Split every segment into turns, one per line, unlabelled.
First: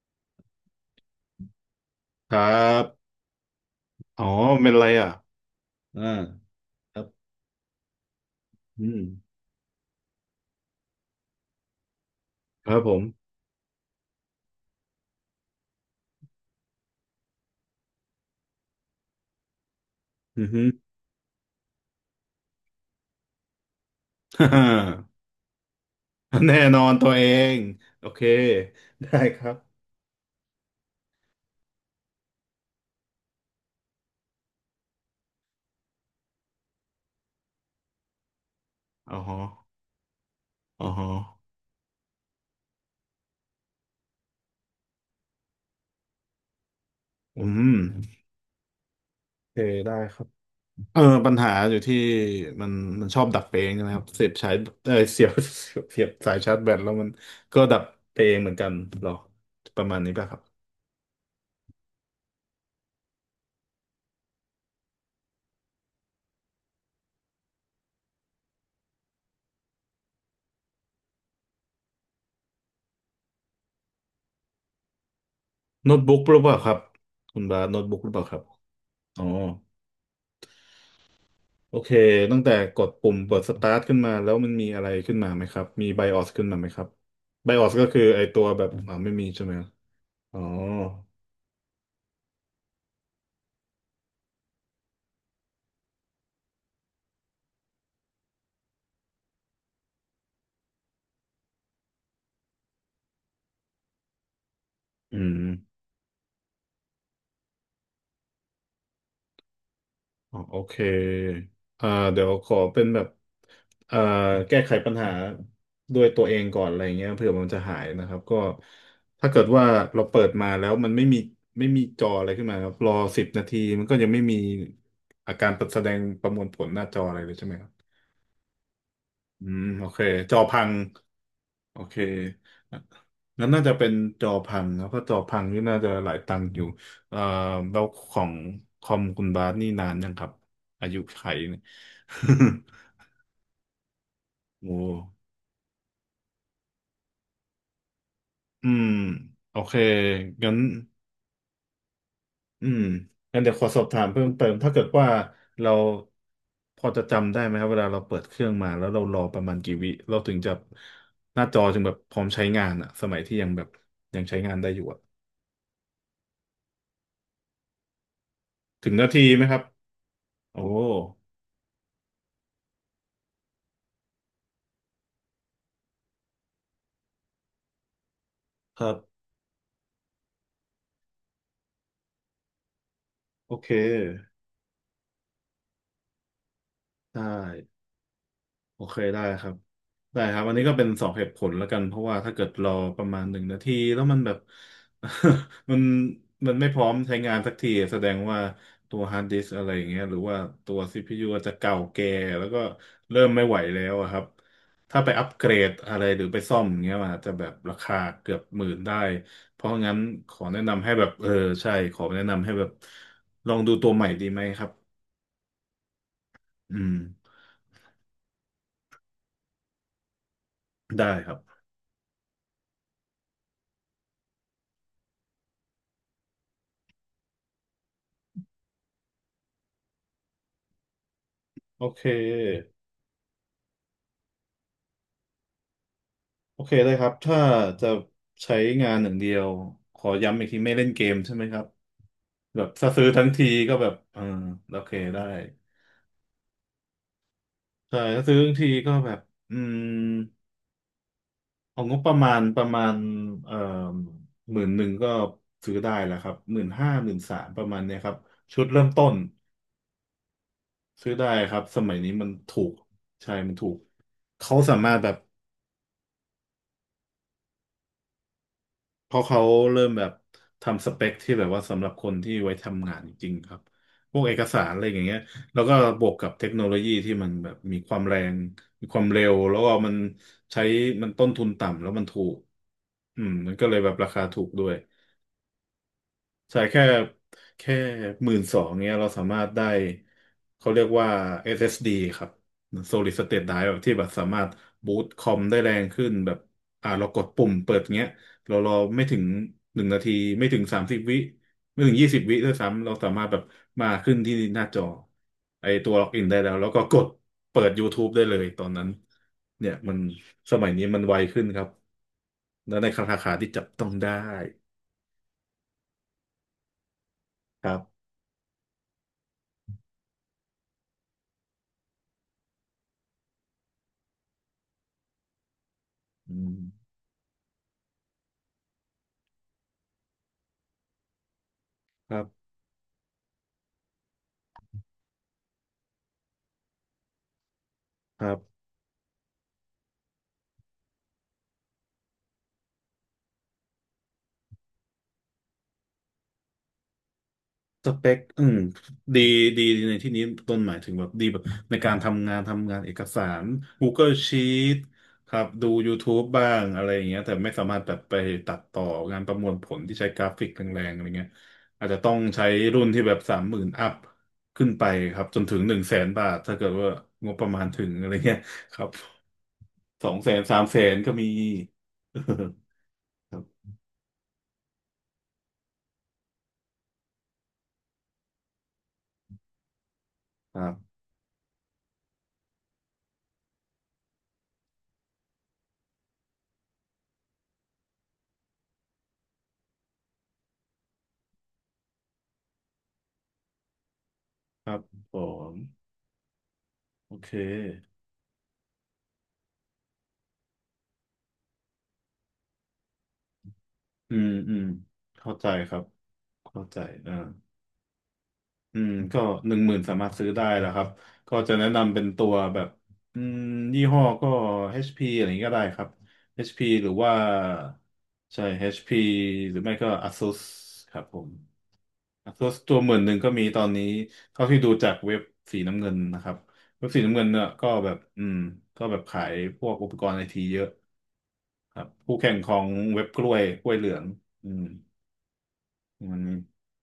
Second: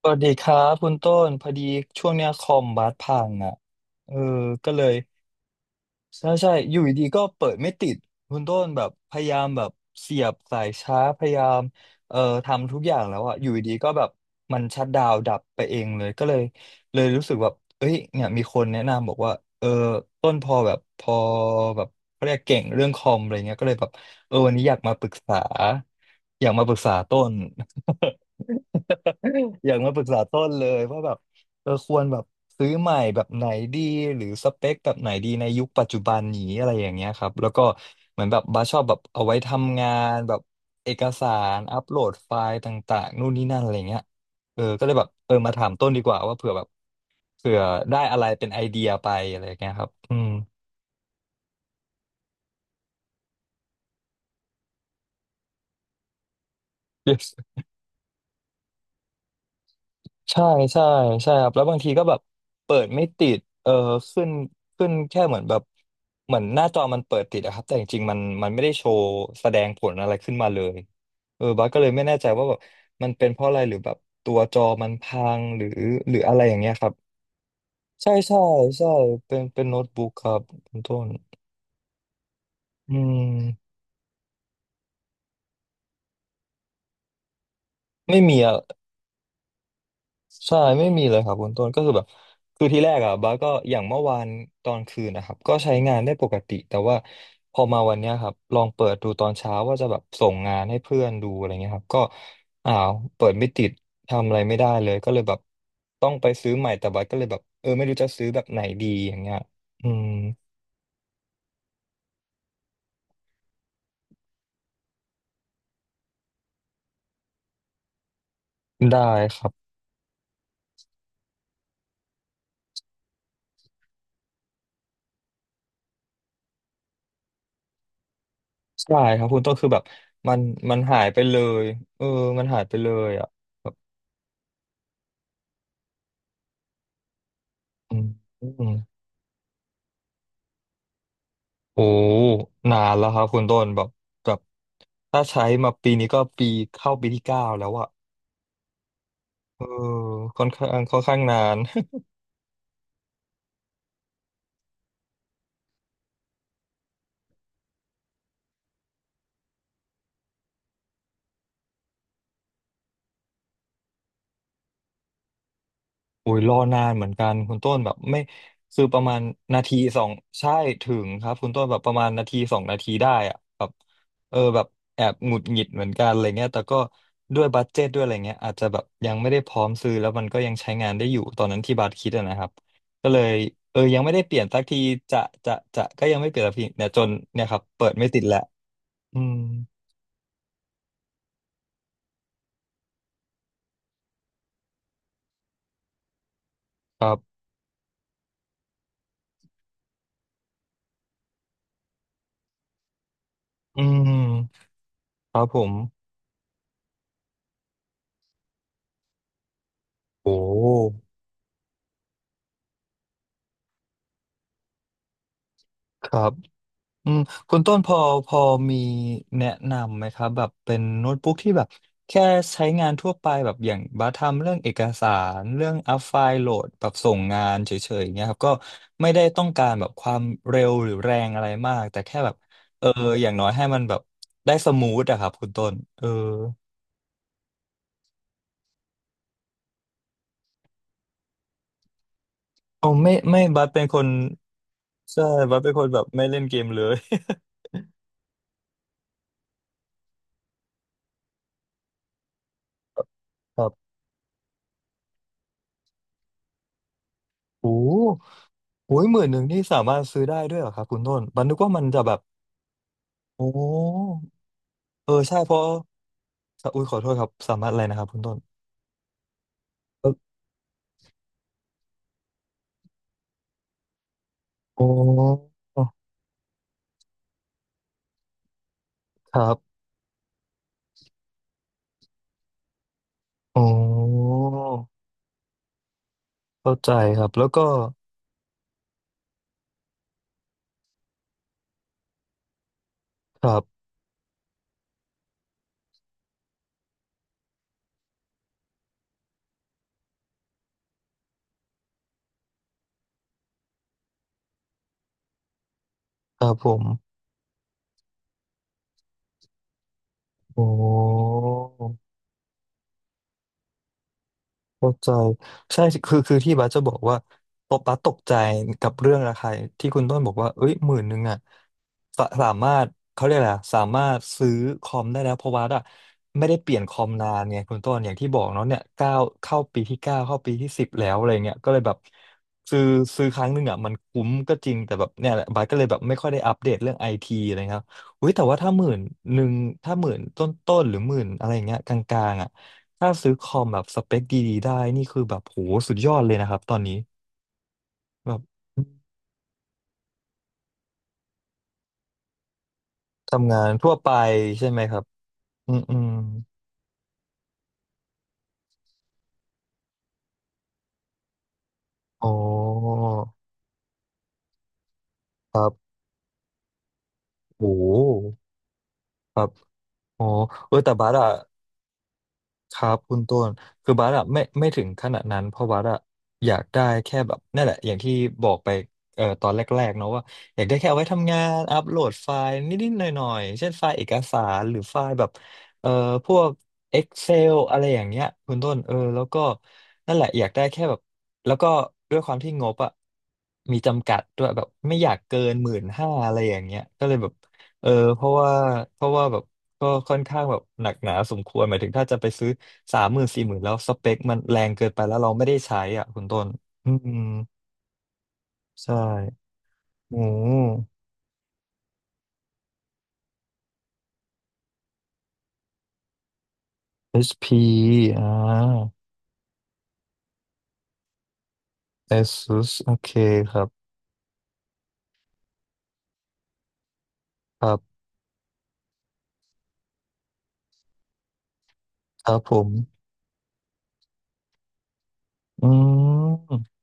สวัสดีครับคุณต้นพอดีช่วงเนี้ย
ค
ค
รั
อม
บ
บัสพังอ่ะเออ
อ๋อเป็
ก็
นอะ
เล
ไร
ย
อ่ะอ่า
ใช่ใช่อยู่
ครั
ดี
บ
ๆก็เปิดไม่ติดคุณต้นแบ
อื
บ
ม
พยายามแบบเสียบสายชาร์จพยายามเอ่อ
ค
ทำ
รั
ทุ
บ
ก
ผ
อย่า
ม
งแล้วอ่ะอยู่ดีๆก็แบบมันชัตดาวน์ดับไปเองเลยก็เลยเลยรู้สึกแบบเอ้ยเนี่ยมีคนแนะนำบอกว่าเออต้น
อื
พ
อ
อ
ฮึ
แบบพอแบบเขาเรียกเก่งเรื่องคอมอะไรเงี้ยก็เลยแบบเออวันนี้อยากมาป รึกษาอยาก
แน่
มาปรึ
นอ
กษา
นตัว
ต้
เอ
น
งโอเคได้ครับ
อยากมาปรึกษาต้นเลยว่าแบบเออควรแบบซื้อใหม่แบบไหนดีหรือสเปคแบบไหนดีในยุคปัจจุบันนี้อะไรอย่างเงี้ยครับแล้วก็เหมือนแบบบาสชอบแบบ
อ๋อ
เอาไว้
ฮะ
ทำงานแบบ
อ๋อ
เอก
ฮะ
สารอัปโหลดไฟล์ต่างๆนู่นนี่นั่นอะไรเงี้ยเออก็เลยแบบเออมาถามต้นดีกว่าว่าเผื่อแบบ
อื
เผื่อ
ม
ได้อะไรเป็นไอเดียไปอะไร
โอ
อย่า
เค
งเงี้ยครับ
ได้
อื
ครั
ม
บเออปัญหาอยู่ที่มันมันชอบดับไปเองนะครับเสียบสายเสียบ เสียบสายชาร์จแบตแล้วมัน ก็ดับไปเองเหมือนกันหรอประมาณนี้ป่ะครับ
ใช่ใช่ใช่ครับแล้วบางทีก็แบบเปิดไม่ติดเออขึ้นขึ้นแค่เหมือนแบบเหมือนหน้าจอมันเปิดติดอะครับแต่จริงๆมันไม่ได้โชว์แสดงผลอะไรขึ้นมาเลยเออบัสก็เลยไม่แน่ใจว่าแบบมันเป็นเพราะอะไรหรือแบบตัวจอมันพังหรือ
โน้ต
หรื
บุ๊ก
อ
ห
อะ
รือ
ไร
เป
อ
ล่า
ย่าง
ค
เงี้
รั
ย
บ
ครับ
คุณบาสโน้ตบุ๊กหรื
ใช่
อเปล่าครั
ใช่
บ
ใช่
อ๋อ
เป็นโน้ตบุ๊กครับคุณต้น
โอเคตั้งแต่กด
อื
ปุ่มเปิดสตา
ม
ร์ทขึ้นมาแล้วมันมีอะไรขึ้นมาไหมครับมีไบออสขึ้นมาไหมครับไบออสก็คือ
ไม่
ไอ
มี
ตัว
อะ
แบบไม่มีใช่ไหมอ๋อ
ใช่ไม่มีเลยครับคุณต้นก็คือแบบคือที่แรกอ่ะบ้าสก็อย่างเมื่อวานตอนคืนนะครับก็ใช้งานได้ปกติแต่ว่าพอมาวันเนี้ยครับลองเปิดดูตอนเช้าว่าจะแบบส่งงานให้เพื่อนดูอะไรเงี้ยครับก็อ้าวเปิดไม่ติดทำอะไรไม่ได้เลยก็เล
อื
ยแบบ
ม
ต้องไปซื้อใหม่แต่บ้าสก็เลยแบบเออไม่รู้จะซื้อแบบไหนดีอย่างเงี้ยอืม
อ๋อโอเคอ่าเดี๋ยวขอเป็นแบบอ่าแก้ไขปัญหาด้วยตัวเองก่อนอะไรเงี้ยเผื่อมันจะหายนะครับก็
ได้
ถ้า
ค
เกิด
รั
ว่า
บ
เราเปิดมาแล้วมันไม่มีจออะไรขึ้นมาครับรอสิบนาทีมันก็ยังไม่มีอาการแสดงประมวลผลหน้าจออะไรเลยใช่ไหมครับ
ใช่ครับคุณ
อื
ต้น
ม
คือแบบ
โอเคจ
มั
อ
น
พัง
มันหายไปเลย
โอเค
เออมันหายไปเลยอ่ะ
งั้นน่า
แบ
จะ
บ
เป็นจอพังแล้วก็จอพังนี่น่าจะหลายตังค์อยู่เอ่อแล้ว
อื
ของคอ
ม
มคุณบาสนี่นานยังครับอายุไขเนี่ย
โอ้ นานแล้วครับคุณต้นแบบแบบ
โอ้
ถ้าใช้มาปีนี้ก็ปีเข้าปีที่เก้าแล้วอะ
อืมโอ
เออ
เค
ค่อน
งั้น
ข้างค่อนข้างนาน
อืมงั้นเดี๋ยวขอสอบถามเพิ่มเติมถ้าเกิดว่าเราพอจะจำได้ไหมครับเวลาเราเปิดเครื่องมาแล้วเรารอประมาณกี่วิเราถึงจะหน้าจอจึงแบบพร้อมใช้งานอะสมัยที่ยังแบบยังใช้งานได้อยู่อะ
โอ้ยรอนานเหมือนกันคุณต้นแบบไม่คือ
ถึง
ประ
นา
มา
ที
ณ
ไหมครั
นา
บ
ทีสองใช่
โอ้
ถึงครับคุณต้นแบบประมาณนาทีสองนาทีได้อะแบบเออแบบแอบหงุดหงิดเหมือนกันอะไรเงี้ยแต่ก็ด้วยบัดเจ็ตด้วยอะไรเงี้ยอาจจะแบ
ค
บ
รับ
ยังไม่ได้พร้อมซื้อแล้วมันก็ยังใช้งานได้อยู่ตอนนั้นที่บัสคิดอะนะครับก็เลย
โอเค
เออยังไม่ได้เปลี่ยนสักทีจะจะก็ยังไม่เปลี่ยนสักทีเนี่ยจน
ได้
เนี่ยครับเปิดไม่ติดแหละ
โอเค
อื
ได้
ม
ครับ ได้ครับอันนี้ก็เป็นสองเหตุผลแล้วกัน เพราะว่าถ้าเกิดรอประมาณหนึ่งนาทีแล้วมันแบบ มันมันไม่พร้อม
ครั
ใช้
บ
งานสักทีแสดงว่าตัวฮาร์ดดิสก์อะไรอย่างเงี้ยหรือว่าตัวซีพียูอาจจะเก่าแก่แล้วก็เริ่มไม่ไหวแล้
อื
วอะ
ม
ครับ ถ้าไปอัป
ค
เก
รับ
ร
ผ
ด
ม
อะไรหรือไปซ่อมอย่างเงี้ยมันอาจจะแบบราคาเกือบหมื่นได้เพราะงั้นข
โอ้
อแนะนำให้แบบเออใช่ขอแนะนำให้แบบลองดูตัวใหม่ดีไหมครับ
ครับ
อืม
อืมคุณต้นพอพอมีแนะนำไหมครับแบบเป็น
ได้
โน้ต
ค
บุ๊
รั
ก
บ
ที่แบบแค่ใช้งานทั่วไปแบบอย่างบัสทำเรื่องเอกสารเรื่องอัพไฟล์โหลดแบบส่งงานเฉยๆเงี้ยครับก็ไม่ได้ต้องการแบบความเร็วหรือแรงอะไรมา
โอ
กแต่
เค
แค่แบบเอออย่างน้อยให้มันแบบได้สมูทอะครับคุณต้นเออ
โอเคได้ครับถ้าจะใช้งานหนึ่างเดียว ขอย้ำอีกทีไม่เล่นเกมใช่ไหมครับแบบ
อ๋
ถ้า
อ
ซื้อ
ไม่
ทั้ง
ไม่
ที
บัส
ก็
เป็
แบ
น
บ
คน
เออโอเคได้
ใช่บัสเป็นคนแบบไม่เล่นเกมเลย
ใช่ถ้าซื้อทั้งทีก็แบบอืมเอางบประมาณประมาณเอ่อ
ครับ
หมื่นหนึ่งก็ซื้อได้แล้วครับหมื่นห้าหมื่นสามป
โอ
ระมาณเนี้ยครับ
้
ชุดเริ่ม
โห
ต้น
หมื่นหนึ่งนี่สามารถซื้อได้ด้วยเหรอครับคุณ
ซื้อ
ต้น
ได้
บัส
ค
นึ
รั
ก
บ
ว่า
ส
มัน
มัย
จะ
นี้
แบบ
มันถูกใช่
โอ้
มันถูกเขาสามารถแบ
เอ
บ
อใช่เพราะอุ้ยขอโทษครับ สามารถอะไรนะครับคุณต้น
เพราะเขาเริ่มแบ
เอ
บ
อ
ทำสเปคที่แบบว่าสำหรับคนที่ไว้ทำงานจริงๆครับ พวกเอกสารอะไร
โอ้
อย่างเงี้ยแล้วก็บวกกับเทคโนโลยีที่มันแบบมีความแรง มีความเร็ว
ครั
แล้วก็
บ
มันใช้ มันต้นทุนต่ำแล้วมันถูกอืมมัน
โอ
ก็เลยแบบราคา
้
ถูกด้วย ใช่
เข้า
แค่
ใจครับ แล้วก็
แค่หมื่นสองเนี้ยเราสามารถได้เขาเรียกว่า SSD ครับ Solid State
ครั
Drive แบบ
บ
ที่แบบสามารถบูตคอมได้แรงขึ้นแบบอ่าเรากดปุ่มเปิดเงี้ยเรารอไม่ถึงหนึ่งนาทีไม่ถึงสามสิบวิไม่ถึงยี่สิบวิด้วยซ้ำเราสามารถแบบมาขึ้นที่หน้าจอไอตัวล็อกอินได้
ค
แล้
รั
ว
บ
แล้
ผ
วก็
ม
กดเปิด YouTube ได้เลยตอนนั้นเนี่ยมันสมั
โอ้
ยนี้มันไวขึ้นครับและในราคาที่จับต้องได้
เข้าใจใช่คือที่บาสจะบอกว่า
ค
ต
รั
บบัส
บ
ตกใจกับเรื่องราคาที่คุณต้นบอกว่าเอ้ยหมื่นหนึ่งอ่ะสามารถเขาเรียกอะไรอะสามารถซื้อคอมได้แล้วเพราะว่าอะ
อื
ไม่ได้
ม
เปลี่ยนคอมนานไงคุณต้นอย่างที่บอกเนาะเนี่ยเก้าเข้าปีที่เก้าเข้าปีที่สิบแล้วอะไรเงี้ยก็เลยแบบ
ครับ
ซื้อซื้อครั้งหนึ่งอ่ะมันคุ้มก็จริงแต่แบบเนี่ยแหละบาสก็เลยแบบไม่ค่อยได้อัปเดตเรื่องไอทีอะไรครับ
ค
อุ้ย
รั
แต่ว่า
บ
ถ้าหมื่นหนึ่งถ้าหมื่นต้นต้นหรือหมื่นอะไรเงี้ยกลางๆอ่ะ ถ้าซื้อคอมแบบสเปคดีๆได้นี่คือแบบโหสุดยอดเลยนะครับตอนนี้
สเปค
แบบ
อืมดีดีในที่นี้ต้นหมายถึงแบบดีแบบในการทำงานทำงานเอกสาร
ทำงานทั่วไป
Google
ใช่
Sheet
ไหมครับ
ครับดู
อืมอืม
YouTube บ้างอะไรอย่างเงี้ยแต่ไม่สามารถแบบไปตัดต่องานประมวลผลที่ใช้กราฟิกแรงๆอะไรเงี้ยอาจจะต้อง
อ๋อ
ใช้รุ่นที่แบบสามหมื่นอัพขึ้นไปครับจนถึ
ค
ง
รั
หนึ่ง
บ
แสนบาทถ้าเกิดว่างบประมาณ
โอ้
ถึ
โห
งอะไรเงี้ยครับ
ครับ
สอง
อ๋อ
แสนสาม
เอ
แส
อแต่
น
บั
ก็
ส
มี
อะ ครับคุณ
ค
ต้
รับ
นคือบาสอะไม่ถึงขนาดนั้นเพราะบาสอะอยากได้แค่แบบนั่นแหละอย่างที่บอกไปตอนแรกๆเนาะว่า
ค
อยา
รั
กได้แค่
บ
เอาไว้ทำงานอัปโหลดไฟล์นิดๆหน่อยๆเช่นไฟล์เอกสารหรือไฟล์แบบเอ่อพวก Excel อะไรอย่างเงี้ยคุณต้นเออแล้วก็นั่นแหละอยากได้แค่แบบแล้วก็ด้วยความที่งบอะมีจำกัดด้วยแบ
ค
บ
รับ
ไม่อยา
ผ
กเกิ
ม
นหมื่นห้าอะไรอย่างเงี้ยก็
โอ
เลยแบ
เค
บเออเพราะว่าเพราะว่าแบบ ก็ค่อนข้างแบบหนักหนาสมควรหมายถึงถ้าจะไปซื้อสามหมื่นสี่หมื่นแล้วสเป
อื
ค
ม
มัน
อื
แร
ม
งเกินไปแล้วเรา
เข้า
ไม่
ใจ
ได้
ครั
ใช้
บ
อ่ะคุณต้น
เข้าใจ
อืม
อ่าอืม
ใช่
ก็หนึ่งหมื่นสามารถ
โอ้
ซื้อได้แล้วครับก็
HP
จะแนะนำเป็นตัวแบบอืมยี่ห้อก็ HP อชพีอะไรอย่างนี้ก็ได้ครับ HP หรือว่า
อชพีอ่
ใช่ HP
า
หรือไม่ก็ ASUS ครับผม ASUS
ASUS
ตัวห
โอ
มื่นห
เค
นึ่งก็มี
ค
ตอ
รั
น
บ
นี้เท่าที่ดูจากเว็บสีน้ำเงินนะครับเว็บสีน้ำเงินเนี่ย
ค
ก็
รั
แบบ
บ
อืมก็แบบขายพวกอุปกรณ์ไอทีเยอะครับคู่
ค
แข่ง
รับ
ข
ผ
อง
ม
เว็บกล้วยกล้วยเหลืองอืม
อื
วันนี้
ม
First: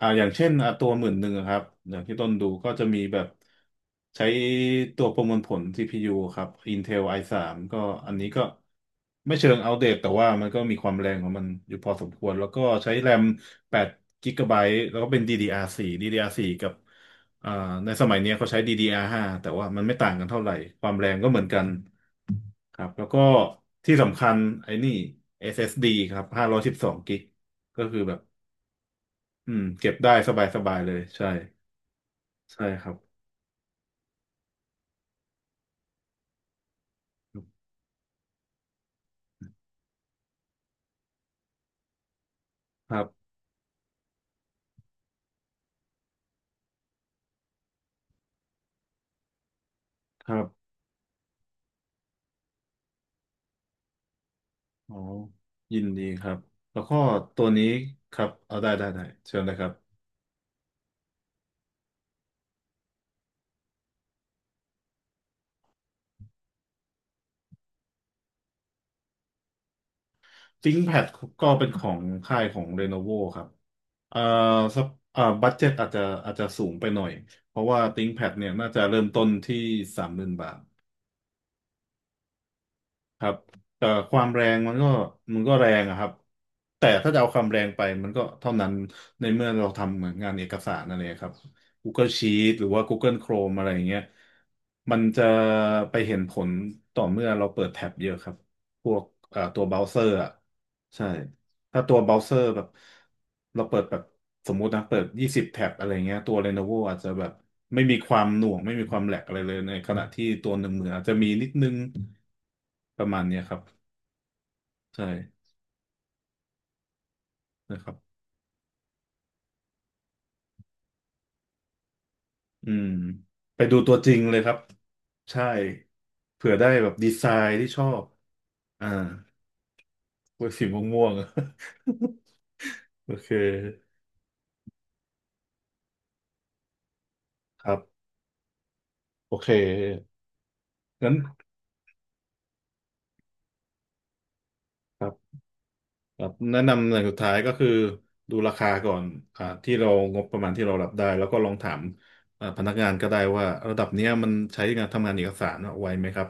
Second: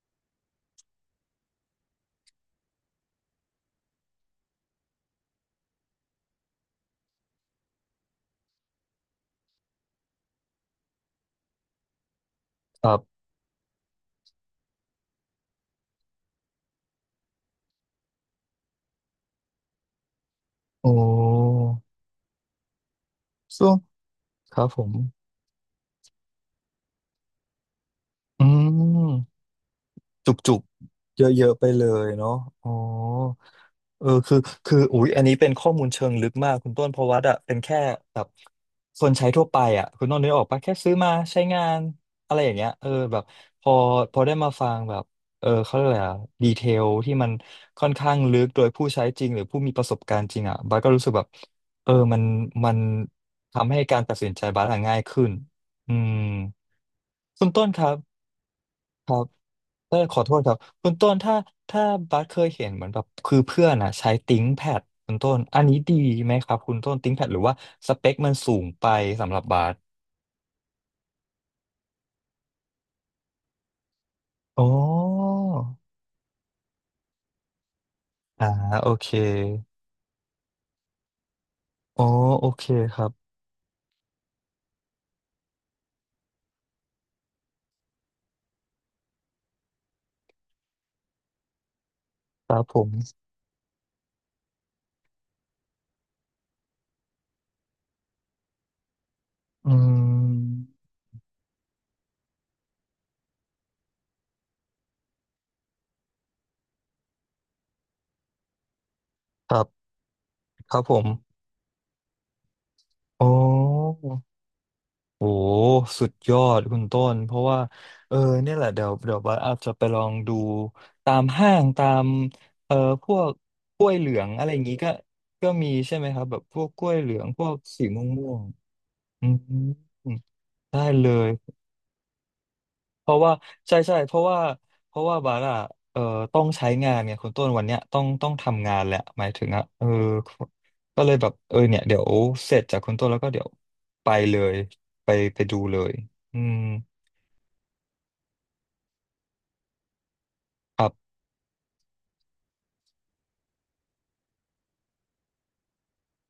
อ่าอย่างเช่นอ่ะตัวหมื่นหนึ่งครับอย่างที่ต้นดูก็จะมีแบบใช้ตัวประมวลผล CPU ครับ Intel i3 ก็อันนี้ก็ไม่เชิงอัปเดตแต่ว่ามันก็มีความแรงของมันอยู่พอสมควรแล้วก็
ค
ใช้
รั
แร
บ
ม8กิกะไบต์แล้วก็เป็น DDR4 กับอ่าในสมัยเนี้ยเขาใช้ DDR5 แต่ว่ามันไม่ต่างกันเท่าไหร่ควา
โอ้
มแรงก็เหมือนกันครับแล้วก็
ช่วง
ที่สำคัญ
ครับ
ไอ้
ผ
นี่
ม
SSD ครับห้าร้อยสบสองกิกก็คือแบบ
อืม
อืมเก็บได้
จ
สบาย
ุ
ส
ก
บายเลย
ๆเ
ใช่
ยอะๆไปเลยเนาะ
ใช่
อ๋อ
ครับ
เออคือคืออุ๊ยอันนี้เป็นข้อมูลเชิงลึกมากคุณต้นเพราะวัดอะเป็นแค่แบบคนใช้ทั่วไปอะคุณต้นนึกออกปะแค่ซื้อมาใช้งานอะไรอย่างเงี้ยเออ
ครั
แบบ
บ
พอพอได้มาฟังแบบเออเขาเรียกอะไรอะดีเทลที่มันค่อนข้างลึกโดยผู้ใช้จริงหรือผู้มีประสบการ
ค
ณ์จ
รั
ริงอะ
บ
บัสก็รู้สึกแบบเออมันทำให้การตัดสินใจบัสอะ
อ๋อ
ง่ายขึ้น
ยิน
อื
ดี
ม
ครับแล้วก็ตั
คุ
ว
ณ
นี้
ต้นครับ
ครับเอาได้ได้
ครับ
เชิญเลยครับ
เออขอโทษครับคุณต้นถ้าบัสเคยเห็นเหมือนแบบคือเพื่อนอ่ะใช้ติ้งแพดคุณต้นอันนี้ดีไหมครับคุณต้นติ้งแพดหรือว่าสเปคมันสูงไปสำหรับบัส
ThinkPad ก็เป็นของค่ายของ Lenovo ครับเอ่อ
อ๋อ
สักบัดเจ็ตอาจจะสูงไปหน่อยเพราะว่า ThinkPad เนี่
อ่า
ยน่าจะ
โอ
เริ่ม
เค
ต้นที่30,000 บาท
อ๋อโอเคครั
ครั
บ
บแต่ความแรงมันก็แรงอะครับแต่ถ้าจะเอาความแรงไปมันก็เท่านั้นในเมื่อเราทำเหมือนงานเอกสารอะไรครับ Google
ค
Sheet
รั
ห
บ
รือ
ผ
ว่า
ม
Google Chrome อะไรอย่างเงี้ยมันจะไปเห็นผลต่อเมื่อเราเปิดแท็บเยอะครับพวกตัวเบ
อื
ราว์เซอร์อะ
ม
ใช่ถ้าตัวเบราว์เซอร์แบบเราเปิดแบบสมมุตินะเปิด20 แท็บอะไรเงี้ยตัว Lenovo อาจจะแบบไม่มีความหน่วงไม่มีความแหลกอะไรเล
ค
ย
รั
ใน
บ
ขณะที่ตัวหนึ่ง
ครับ
มือ
ผ
อาจ
ม
จะมีนิดนึง ประมาณ
อ๋อ
เนี้ยครับใช่
โอ้สุดยอดคุณต้นเพราะว่า
นะครับ
เออเนี่ยแหละเดี๋ยวบัสอาจจะไปลองดูตามห้างตาม
อื
เออ
ม
พวก
ไปดู
กล้ว
ตั
ย
ว
เห
จ
ลื
ริง
อง
เลย
อะ
ค
ไร
รั
อ
บ
ย่างงี้ก็
ใช่
ก็มีใช่ไหมครับแบบ
เผื่อ
พว
ได้
กก
แบ
ล้ว
บ
ยเห
ดี
ลือ
ไซ
งพวก
น์ที่ช
สี
อ
ม่
บ
วงม่วง
อ่า
อืม
เวยสี
ได้
ม่ว
เล
ง
ย
ๆ
เพ
โอ
ราะ
เค
ว่าใช่ใช่เพราะว่าเพราะว่าบัสอะเออต้องใช้งานเนี่ยคุณต้นวั
ค
น
รั
เนี้ยต้อง
บ
ต้องทำงานแหละหมาย
โอ
ถึ
เค
งอะเออก็เล
งั้น
ยแบบเออเนี่ยเดี๋ยวเสร็จจากคุณต้นแล้วก็เดี๋ยวไปเลย
ครั
ไป
บ
ไปดูเลย
ครับ
อืม
แนะนำอย่างสุดท้ายก็คือดูราคาก่อนอ่าที่เรางบประมาณที่เรา
ค
รั
รั
บได้
บ
แล้วก็ลองถามอ่าพนักงานก็ได้ว่าระดับเนี้ยมันใช้งานทำงานเอกสารอะไวไหมครับ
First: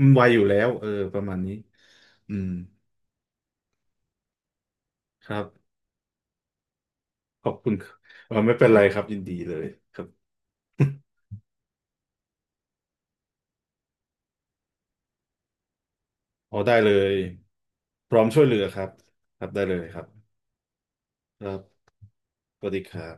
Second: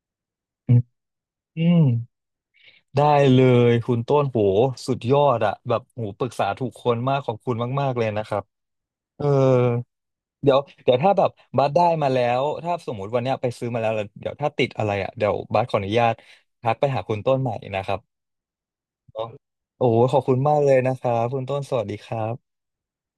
มันไวอยู่แล้ว
อืม
เออประมาณนี้
อืม
อืม
ได้เลยคุณต้นโหสุดยอ
ครั
ด
บ
อะแบบโหปรึกษาถูกคนมากขอบ
ขอ
คุ
บ
ณ
คุณค
มา
รั
ก
บ
ๆเลยนะ
เอ
ค
อ
รับ
ไม่เป็นไรครับยิน
เออ
ดีเลยครับ
เดี๋ยวเดี๋ยวถ้าแบ บบัสได้มาแล้วถ้าสมมติวันเนี้ยไปซื้อมาแล้วแล้วเดี๋ยวถ้าติดอะไรอะเดี๋ยวบัสขออนุญาต
อ๋อ
ทั
ได้
กไป
เล
หา
ย
คุณต้นใหม่นะครั
พร้
บ
อมช่วยเหลือครับครับได้เลย
โอ้
ค
โห
รับ
ขอบคุณมากเลยนะครับคุ
ค
ณ
รั
ต้
บ
นสวัสดีครับ
สวัสดีครับ